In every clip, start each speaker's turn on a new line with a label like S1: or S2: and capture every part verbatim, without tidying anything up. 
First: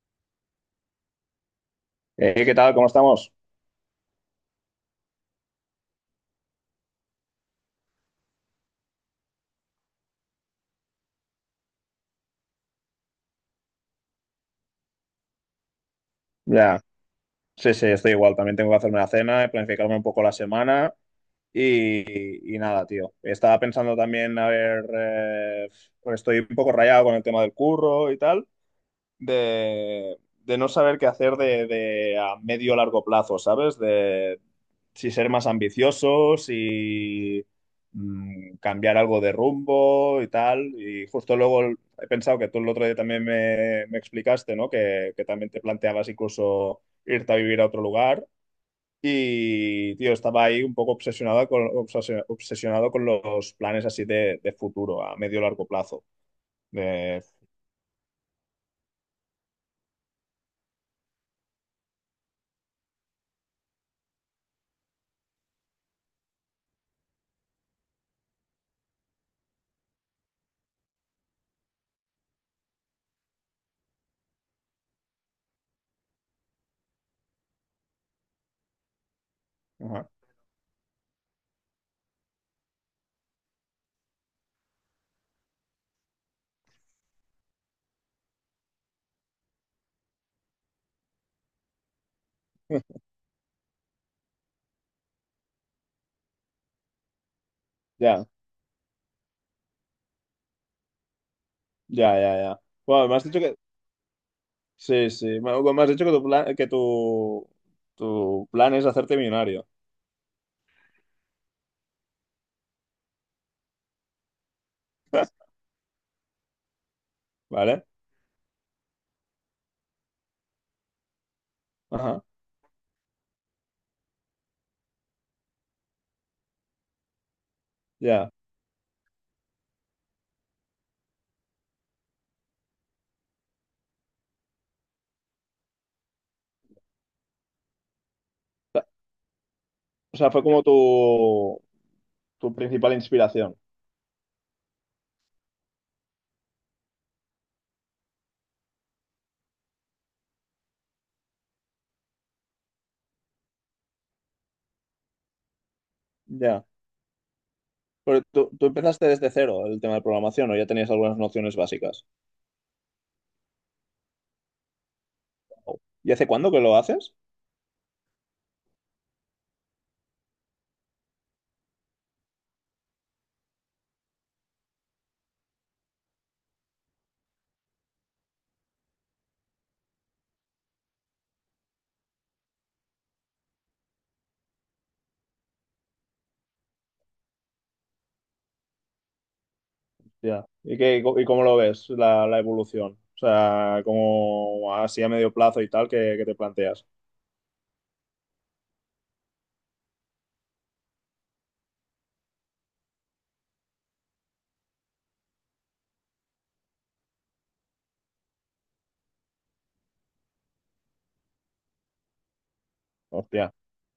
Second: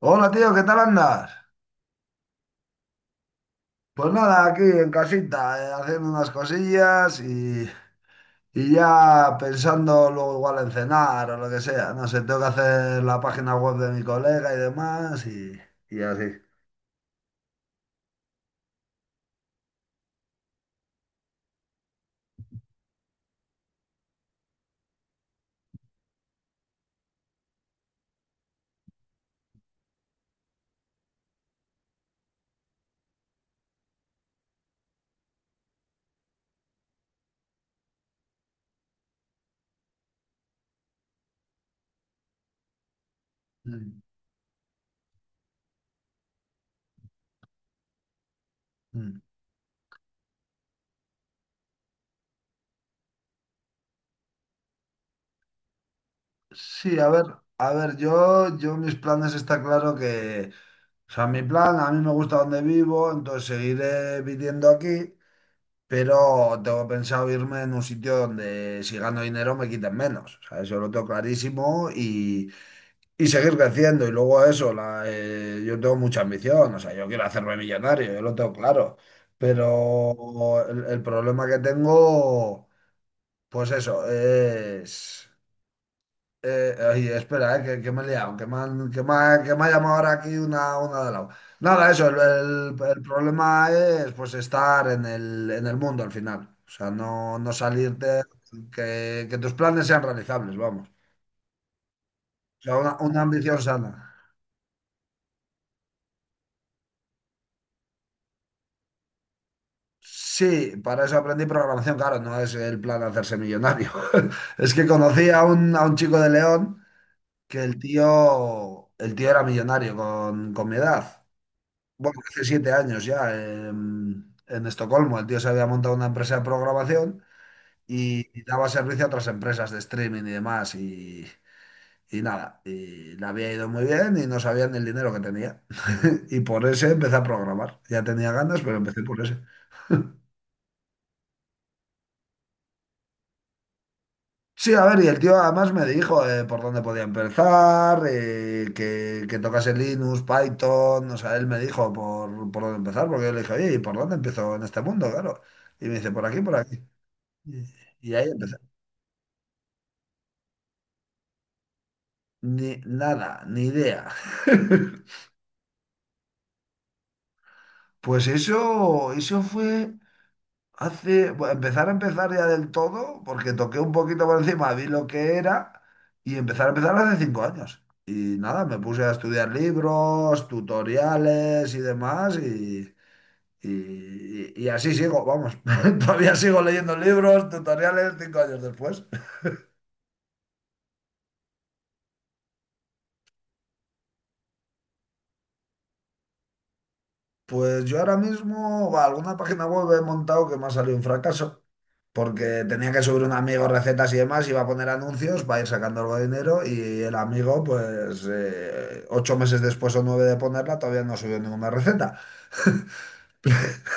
S1: Hola tío, ¿qué tal andas?
S2: Eh, ¿qué tal? ¿Cómo estamos?
S1: Pues nada, aquí en casita, eh, haciendo unas cosillas y, y ya pensando luego igual en cenar o lo que sea. No sé, tengo que hacer la página web de mi colega y demás y, y así.
S2: Ya, sí, sí, estoy igual. También tengo que hacerme la cena, planificarme un poco la semana y, y nada, tío. Estaba pensando también, a ver, eh, pues estoy un poco rayado con el tema del curro y tal, de, de no saber qué hacer de, de a medio o largo plazo, ¿sabes? De, si ser más ambiciosos y mm, cambiar algo de rumbo y tal. Y justo luego el- he pensado que tú el otro día también me, me
S1: Mm,
S2: explicaste, ¿no? Que, que también te planteabas incluso irte a vivir a otro lugar.
S1: mm.
S2: Y, tío, estaba ahí un poco obsesionado con, obsesio- obsesionado con los planes así de, de futuro, a medio largo plazo.
S1: Sí, a
S2: De...
S1: ver, a ver, yo, yo mis planes está claro que, o sea, mi plan, a mí me gusta donde vivo, entonces seguiré viviendo aquí. Pero tengo pensado irme en un sitio donde si gano dinero me quiten menos. O sea, eso lo tengo clarísimo y, y seguir creciendo. Y luego eso, la, eh, yo tengo mucha ambición. O sea, yo quiero hacerme millonario, yo lo tengo claro.
S2: Ajá.
S1: Pero el, el problema que tengo, pues eso, es... Eh, oye, espera, eh, que, que me he liado, que me han, que me ha, que me ha llamado ahora aquí una, una de lado. Nada, eso, el, el- el problema es pues estar en el, en el mundo al final. O sea, no, no salirte,
S2: Ya,
S1: que, que tus planes sean realizables, vamos. O
S2: ya, ya, ya.
S1: sea, una,
S2: Bueno, me
S1: una
S2: has dicho que...
S1: ambición sana.
S2: Sí, sí. Me me has dicho que tu plan, que tu, tu plan es hacerte millonario.
S1: Sí, para eso aprendí programación, claro, no es el plan hacerse millonario. Es que conocí a un, a un chico de León que el
S2: ¿Vale?
S1: tío, el tío era millonario con, con mi edad. Bueno,
S2: Ajá,
S1: hace siete años ya, en, en Estocolmo, el tío se había montado una empresa de programación y,
S2: ya.
S1: y daba servicio a otras empresas de streaming y demás. Y, y nada, y le había ido muy bien y no sabían el dinero que tenía. Y por ese empecé a programar. Ya tenía ganas, pero empecé por ese.
S2: O sea, fue como tu, tu principal inspiración.
S1: Sí, a ver, y el tío además me dijo eh, por dónde podía empezar, eh, que, que tocase Linux, Python, o sea, él me dijo por, por dónde empezar, porque yo le dije, oye, ¿y por dónde empiezo en este mundo? Claro. Y me dice, por aquí, por
S2: Ya.
S1: aquí. Y, y
S2: Pero
S1: ahí
S2: tú,
S1: empezó.
S2: tú empezaste desde cero el tema de programación, o ya tenías algunas nociones básicas.
S1: Ni, nada, ni idea.
S2: ¿Y hace cuándo que lo haces?
S1: Pues eso, eso fue hace, bueno, empezar a empezar ya del todo, porque toqué un poquito por encima, vi lo que era y empezar a empezar hace cinco años. Y nada, me puse a estudiar libros, tutoriales y demás y, y, y así sigo, vamos, todavía sigo leyendo libros, tutoriales cinco años después.
S2: Ya. ¿Y qué, y cómo lo ves la, la evolución? O sea, como así a medio plazo y tal que, que te planteas.
S1: Pues yo ahora mismo, va, alguna página web he montado que me ha salido un fracaso, porque tenía que subir un amigo recetas y demás, iba a poner anuncios para ir sacando algo de dinero y el amigo, pues eh, ocho meses después o nueve de ponerla, todavía no subió ninguna receta.
S2: Hostia.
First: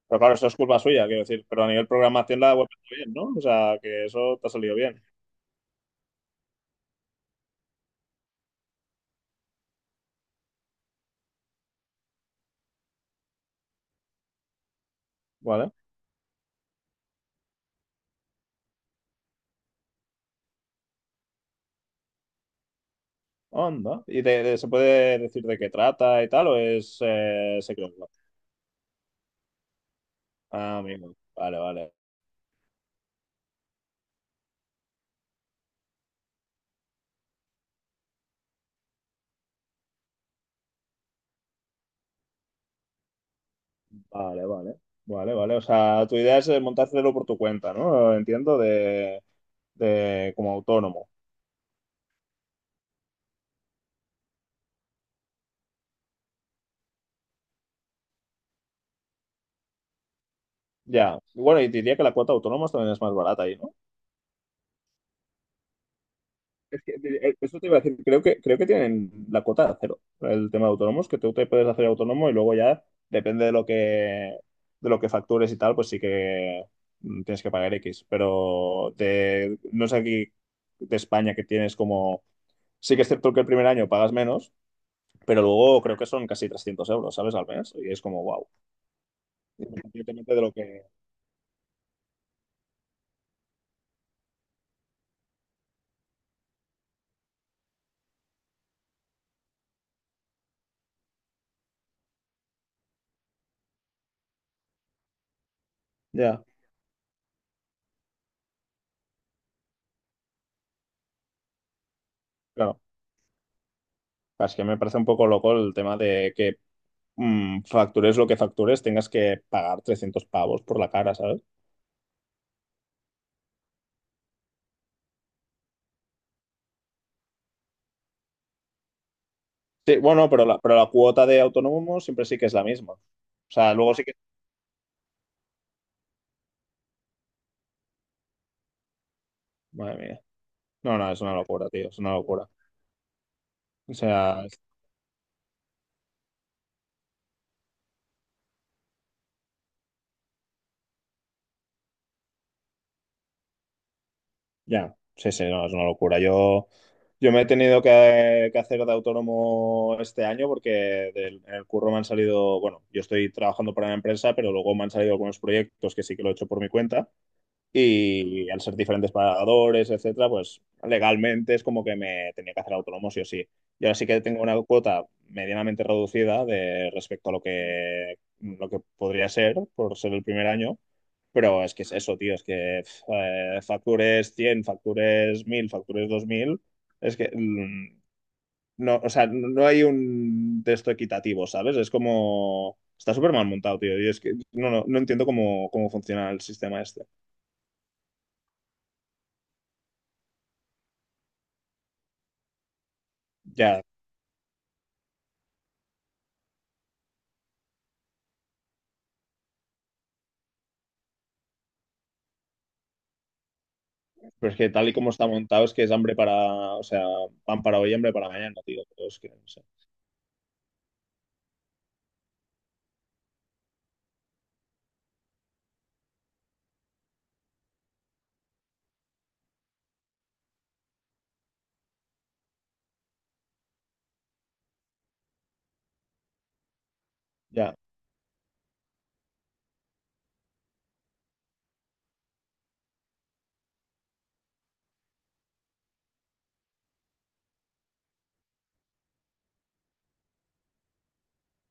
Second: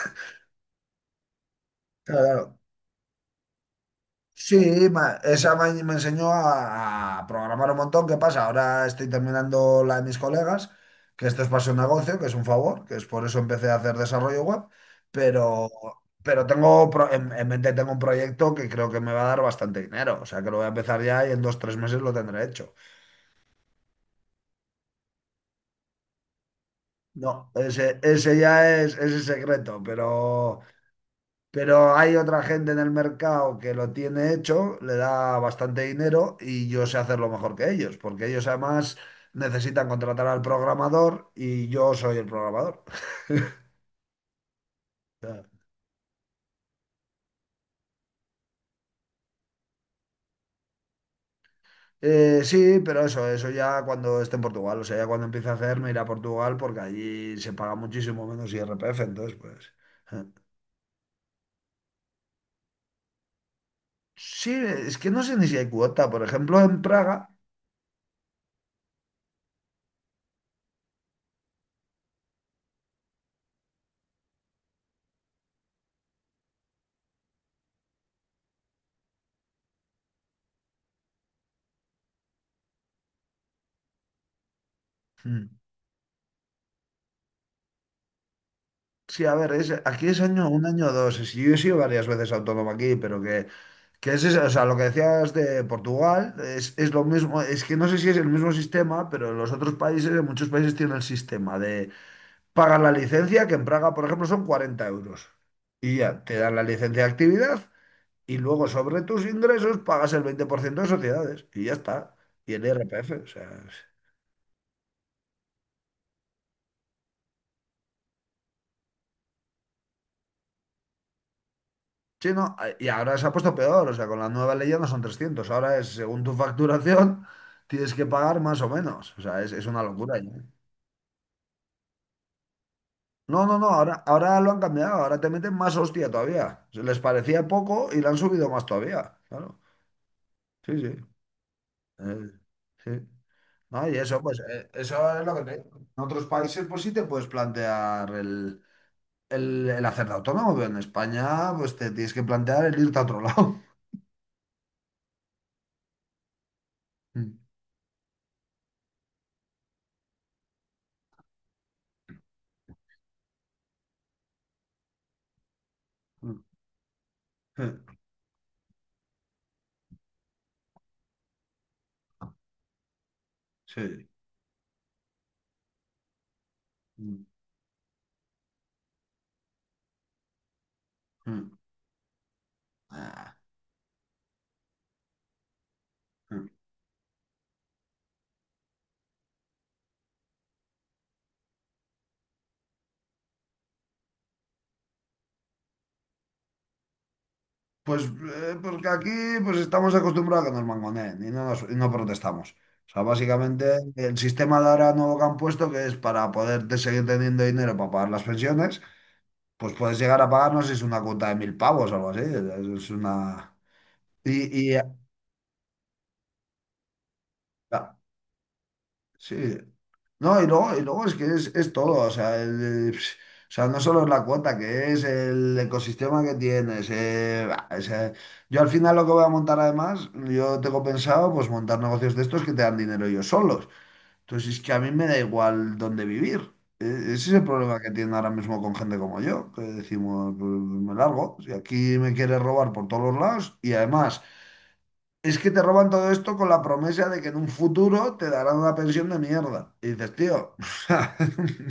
S2: Pero claro, eso es culpa suya, quiero decir. Pero a nivel
S1: Claro,
S2: programación la
S1: claro.
S2: web está bien, ¿no? O sea, que eso te ha salido
S1: Sí,
S2: bien.
S1: ma- esa me, me enseñó a, a programar un montón. ¿Qué pasa? Ahora estoy terminando la de mis colegas, que esto es para su negocio, que es un favor, que es por eso empecé a hacer desarrollo web, pero,
S2: Vale.
S1: pero tengo pro- en, en mente tengo un proyecto que creo que me va a dar bastante dinero. O sea, que lo voy a empezar ya y en dos, tres meses lo tendré hecho.
S2: Onda. ¿Y de- de- se puede decir de qué trata y tal o es
S1: No,
S2: eh,
S1: ese,
S2: secreto?
S1: ese ya es ese es secreto, pero...
S2: Ah, amigo. Vale, vale.
S1: Pero hay otra gente en el mercado que lo tiene hecho, le da bastante dinero y yo sé hacerlo mejor que ellos, porque ellos además necesitan contratar al programador y yo soy el programador.
S2: Vale, vale. Vale, vale. O sea, tu idea es eh, montártelo por tu cuenta, ¿no? Entiendo, de, de como autónomo.
S1: Eh, sí, pero eso, eso ya cuando esté en Portugal, o sea, ya cuando empiece a hacer me iré a Portugal porque allí se paga muchísimo menos I R P F entonces pues... eh.
S2: Ya. Y bueno, y diría que la cuota de autónomos también es más barata ahí, ¿no?
S1: Sí, es que no sé ni si hay cuota, por ejemplo, en
S2: Es que
S1: Praga.
S2: eh, eso te iba a decir, creo que, creo que tienen la cuota de cero, el tema de autónomos, que tú te puedes hacer autónomo y luego ya depende de lo que, de lo que factures y tal, pues sí que mm, tienes que pagar X. Pero de, no es aquí de España que tienes como. Sí que es cierto que el primer año pagas menos. Pero
S1: hmm,
S2: luego creo que son casi trescientos euros, ¿sabes? Al mes. Y es como, wow,
S1: Sí, a ver, es, aquí es
S2: independientemente de
S1: año
S2: lo
S1: un
S2: que...
S1: año o dos. Sí, yo he sido varias veces autónomo aquí, pero que, que es eso, o sea, lo que decías de Portugal es, es lo mismo. Es que no sé si es el mismo sistema, pero en los otros países, en muchos países tienen el sistema de pagar la licencia, que en Praga, por ejemplo, son cuarenta euros. Y ya, te
S2: Ya.
S1: dan la licencia de actividad y luego sobre tus ingresos pagas el veinte por ciento de sociedades y ya está. Y el
S2: Claro,
S1: I R P F, o sea.
S2: es que me parece un poco loco el tema de que mm, factures lo que factures, tengas que pagar trescientos pavos por la cara, ¿sabes?
S1: Sí, no, eh, y ahora se ha puesto peor, o sea, con la nueva ley ya no son trescientos, ahora es según tu facturación tienes que pagar más o menos, o sea, es, es una
S2: Sí,
S1: locura
S2: bueno,
S1: ya.
S2: pero la, pero la cuota de autónomo siempre sí que es la misma. O
S1: No, no, no,
S2: sea, luego
S1: ahora,
S2: sí que...
S1: ahora lo han cambiado, ahora te meten más hostia todavía. Se les parecía poco y le han subido más todavía, claro.
S2: Madre mía.
S1: Sí, sí.
S2: No, no, es una locura, tío, es una
S1: eh,
S2: locura.
S1: sí. No,
S2: O
S1: y eso, pues,
S2: sea,
S1: eh, eso es lo que te digo. En otros países, pues sí te puedes plantear el, el, el hacer autónomo, pero en España, pues te tienes que plantear el irte a otro lado.
S2: ya, sí, sí, no, es una locura. Yo, yo me he tenido que, que hacer de autónomo este año porque del, en el curro me han salido, bueno, yo estoy trabajando para una empresa, pero luego me han salido algunos proyectos que sí que lo he hecho por mi cuenta y al ser diferentes pagadores, etcétera, pues legalmente es como que me tenía que hacer autónomo sí o sí. Y ahora sí
S1: Sí.
S2: que tengo una cuota medianamente reducida de
S1: Mm,
S2: respecto a lo que, lo que podría ser por ser el primer año,
S1: mm.
S2: pero es que es eso, tío, es que pf,
S1: Ah,
S2: eh, factures cien factures mil factures dos mil, es que mm, no, o sea, no no hay un texto equitativo, ¿sabes? Es como... Está súper mal montado, tío. Y es que no, no, no entiendo cómo, cómo funciona el sistema este.
S1: pues eh, porque aquí pues estamos acostumbrados a que nos mangoneen y no, nos- y no protestamos. O sea, básicamente
S2: Ya,
S1: el sistema de ahora nuevo que han puesto, que es para poder te- seguir teniendo dinero para pagar las pensiones, pues puedes llegar a pagarnos es una cuota de mil pavos o algo así. Es una...
S2: pero es que
S1: Y, y,
S2: tal y como está montado, es que es hambre para, o sea, pan para hoy,
S1: ah,
S2: hambre para mañana, tío. Pero es que, no
S1: sí.
S2: sé.
S1: No, y luego, y luego es que es, es todo, o sea, el- pf, o sea, no solo es la cuota, que es el ecosistema que tienes. eh, bah, o sea, yo al final lo que voy a montar además, yo tengo pensado pues montar negocios de estos que te dan dinero ellos solos. Entonces es que a mí me da igual dónde vivir. E- Ese es el
S2: Ya,
S1: problema que tienen ahora mismo con gente como yo, que decimos, "Pues, me largo, si aquí me quieres robar por todos los lados y además... Es que te roban todo esto con la promesa de que en un futuro te darán una pensión de mierda. Y dices, tío, o sea,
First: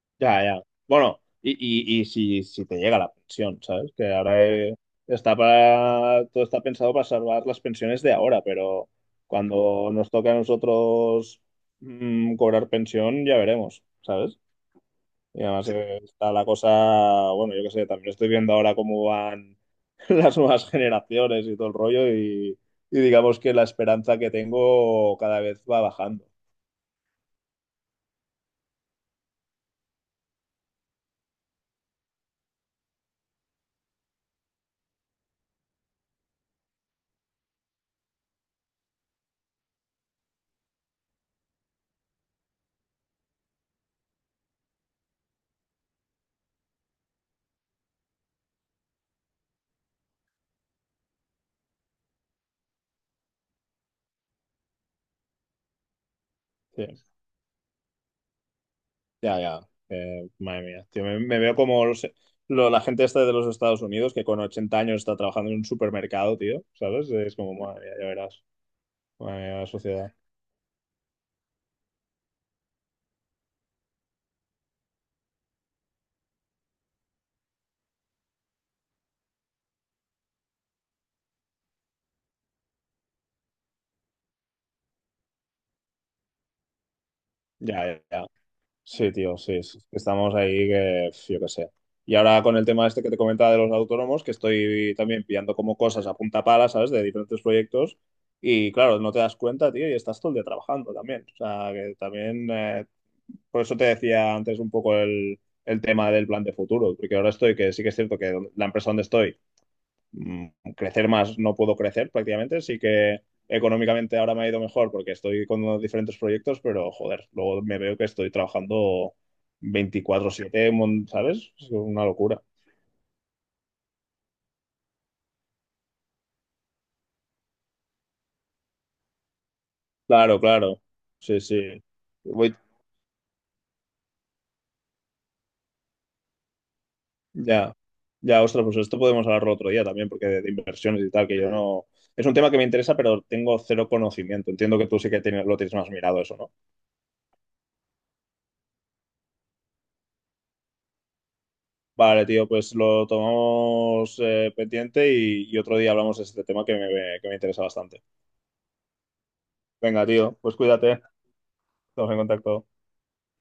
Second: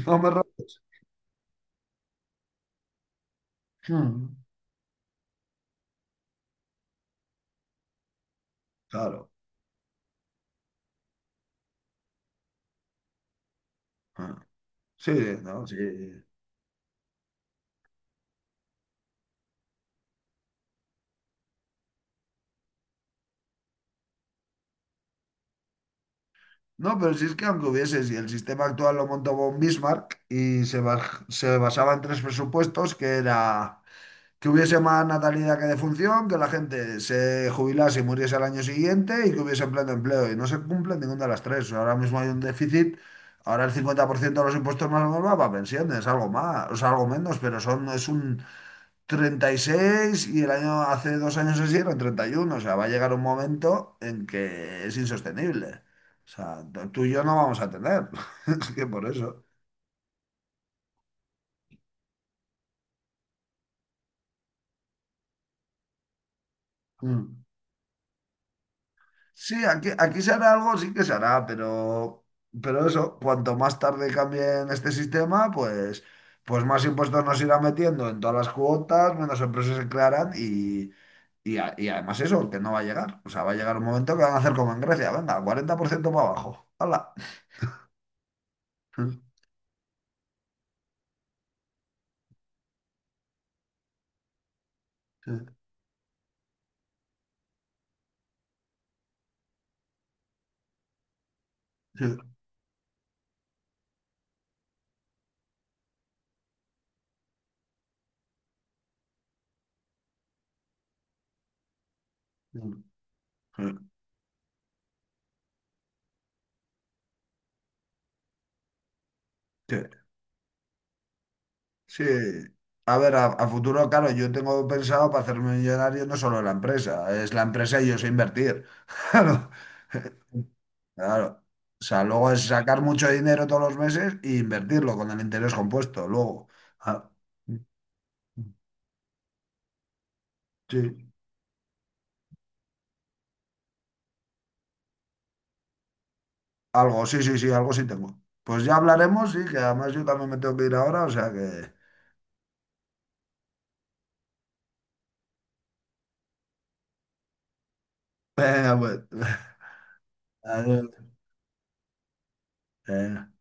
S1: no me
S2: ya, ya.
S1: robes.
S2: Bueno, y, y, y si, si te llega la pensión, ¿sabes? Que
S1: Mm.
S2: ahora eh, está para, todo está pensado para salvar las pensiones de ahora, pero
S1: Claro.
S2: cuando nos toca a nosotros mm, cobrar pensión, ya veremos,
S1: Ah,
S2: ¿sabes?
S1: sí,
S2: Y
S1: no,
S2: además Eh,
S1: sí.
S2: eh, está la cosa, bueno, yo qué sé, también estoy viendo ahora cómo van las nuevas generaciones y todo el rollo y, y digamos que la esperanza que tengo cada vez va bajando.
S1: No, pero si es que aunque hubiese, si el sistema actual lo montó von Bismarck y se, baj- se basaba en tres presupuestos, que era que hubiese más natalidad que defunción, que la gente se jubilase y muriese al año siguiente y que hubiese pleno empleo. Y no se cumple ninguna de las tres. Ahora mismo hay un déficit, ahora el cincuenta por ciento de los impuestos más o menos va para pensiones, algo más, o sea, algo menos, pero son, es un treinta y seis y el año, hace dos años así eran treinta y uno. O sea, va a llegar un momento en que es insostenible. O sea, tú
S2: Sí,
S1: y yo no vamos a tener. Es que por
S2: ya,
S1: eso.
S2: ya. Eh, madre mía, tío, me, me veo como los- lo- la gente esta de los Estados Unidos que con ochenta años está trabajando en un supermercado, tío, ¿sabes? Es
S1: Mm.
S2: como, madre mía, ya verás, madre
S1: Sí,
S2: mía, la
S1: aquí,
S2: sociedad.
S1: aquí se hará algo, sí que se hará, pero, pero eso, cuanto más tarde cambien este sistema, pues, pues más impuestos nos irán metiendo en todas las cuotas, menos empresas se crearán y, y, a- y además eso, que no va a llegar. O sea, va a llegar un momento que van a hacer como en Grecia, venga, cuarenta por ciento para abajo. ¡Hala!
S2: Ya, ya, ya.
S1: Sí,
S2: Sí, tío, sí, es- estamos ahí que, pf, yo qué sé. Y ahora con el tema este que te comentaba de los autónomos, que estoy también pillando como cosas a punta pala, ¿sabes? De diferentes proyectos. Y claro, no te das cuenta, tío, y estás todo el día trabajando también. O sea, que también, eh, por eso te decía antes un poco el, el tema del plan de futuro, porque ahora estoy, que sí que es cierto que la empresa donde estoy mm, crecer más no puedo crecer prácticamente, sí que económicamente ahora me ha ido mejor porque estoy con diferentes proyectos, pero joder, luego me veo que estoy trabajando
S1: sí.
S2: veinticuatro siete mon- ¿sabes? Es
S1: Sí.
S2: una locura.
S1: A ver, a, a futuro, claro, yo tengo pensado para hacerme millonario no solo la empresa, es la empresa y yo sé invertir. Claro.
S2: Claro, claro. Sí,
S1: Claro.
S2: sí.
S1: O sea, luego es
S2: Voy,
S1: sacar mucho dinero todos los meses e invertirlo con el interés compuesto. Luego, Ah,
S2: ya, ya, ostras, pues esto podemos hablarlo otro día también, porque de, de inversiones
S1: sí,
S2: y tal, que yo no... Es un tema que me interesa, pero tengo cero conocimiento. Entiendo que tú sí que tienes, lo tienes más mirado eso, ¿no?
S1: algo, sí, sí, sí, algo sí tengo. Pues ya hablaremos, sí, que además yo también me tengo que ir ahora, o sea que...
S2: Vale, tío, pues lo tomamos eh, pendiente y, y otro día hablamos de este tema que me, que me interesa bastante.
S1: Venga, pues.
S2: Venga, tío, pues
S1: Adiós.
S2: cuídate, estamos en contacto.
S1: Eh,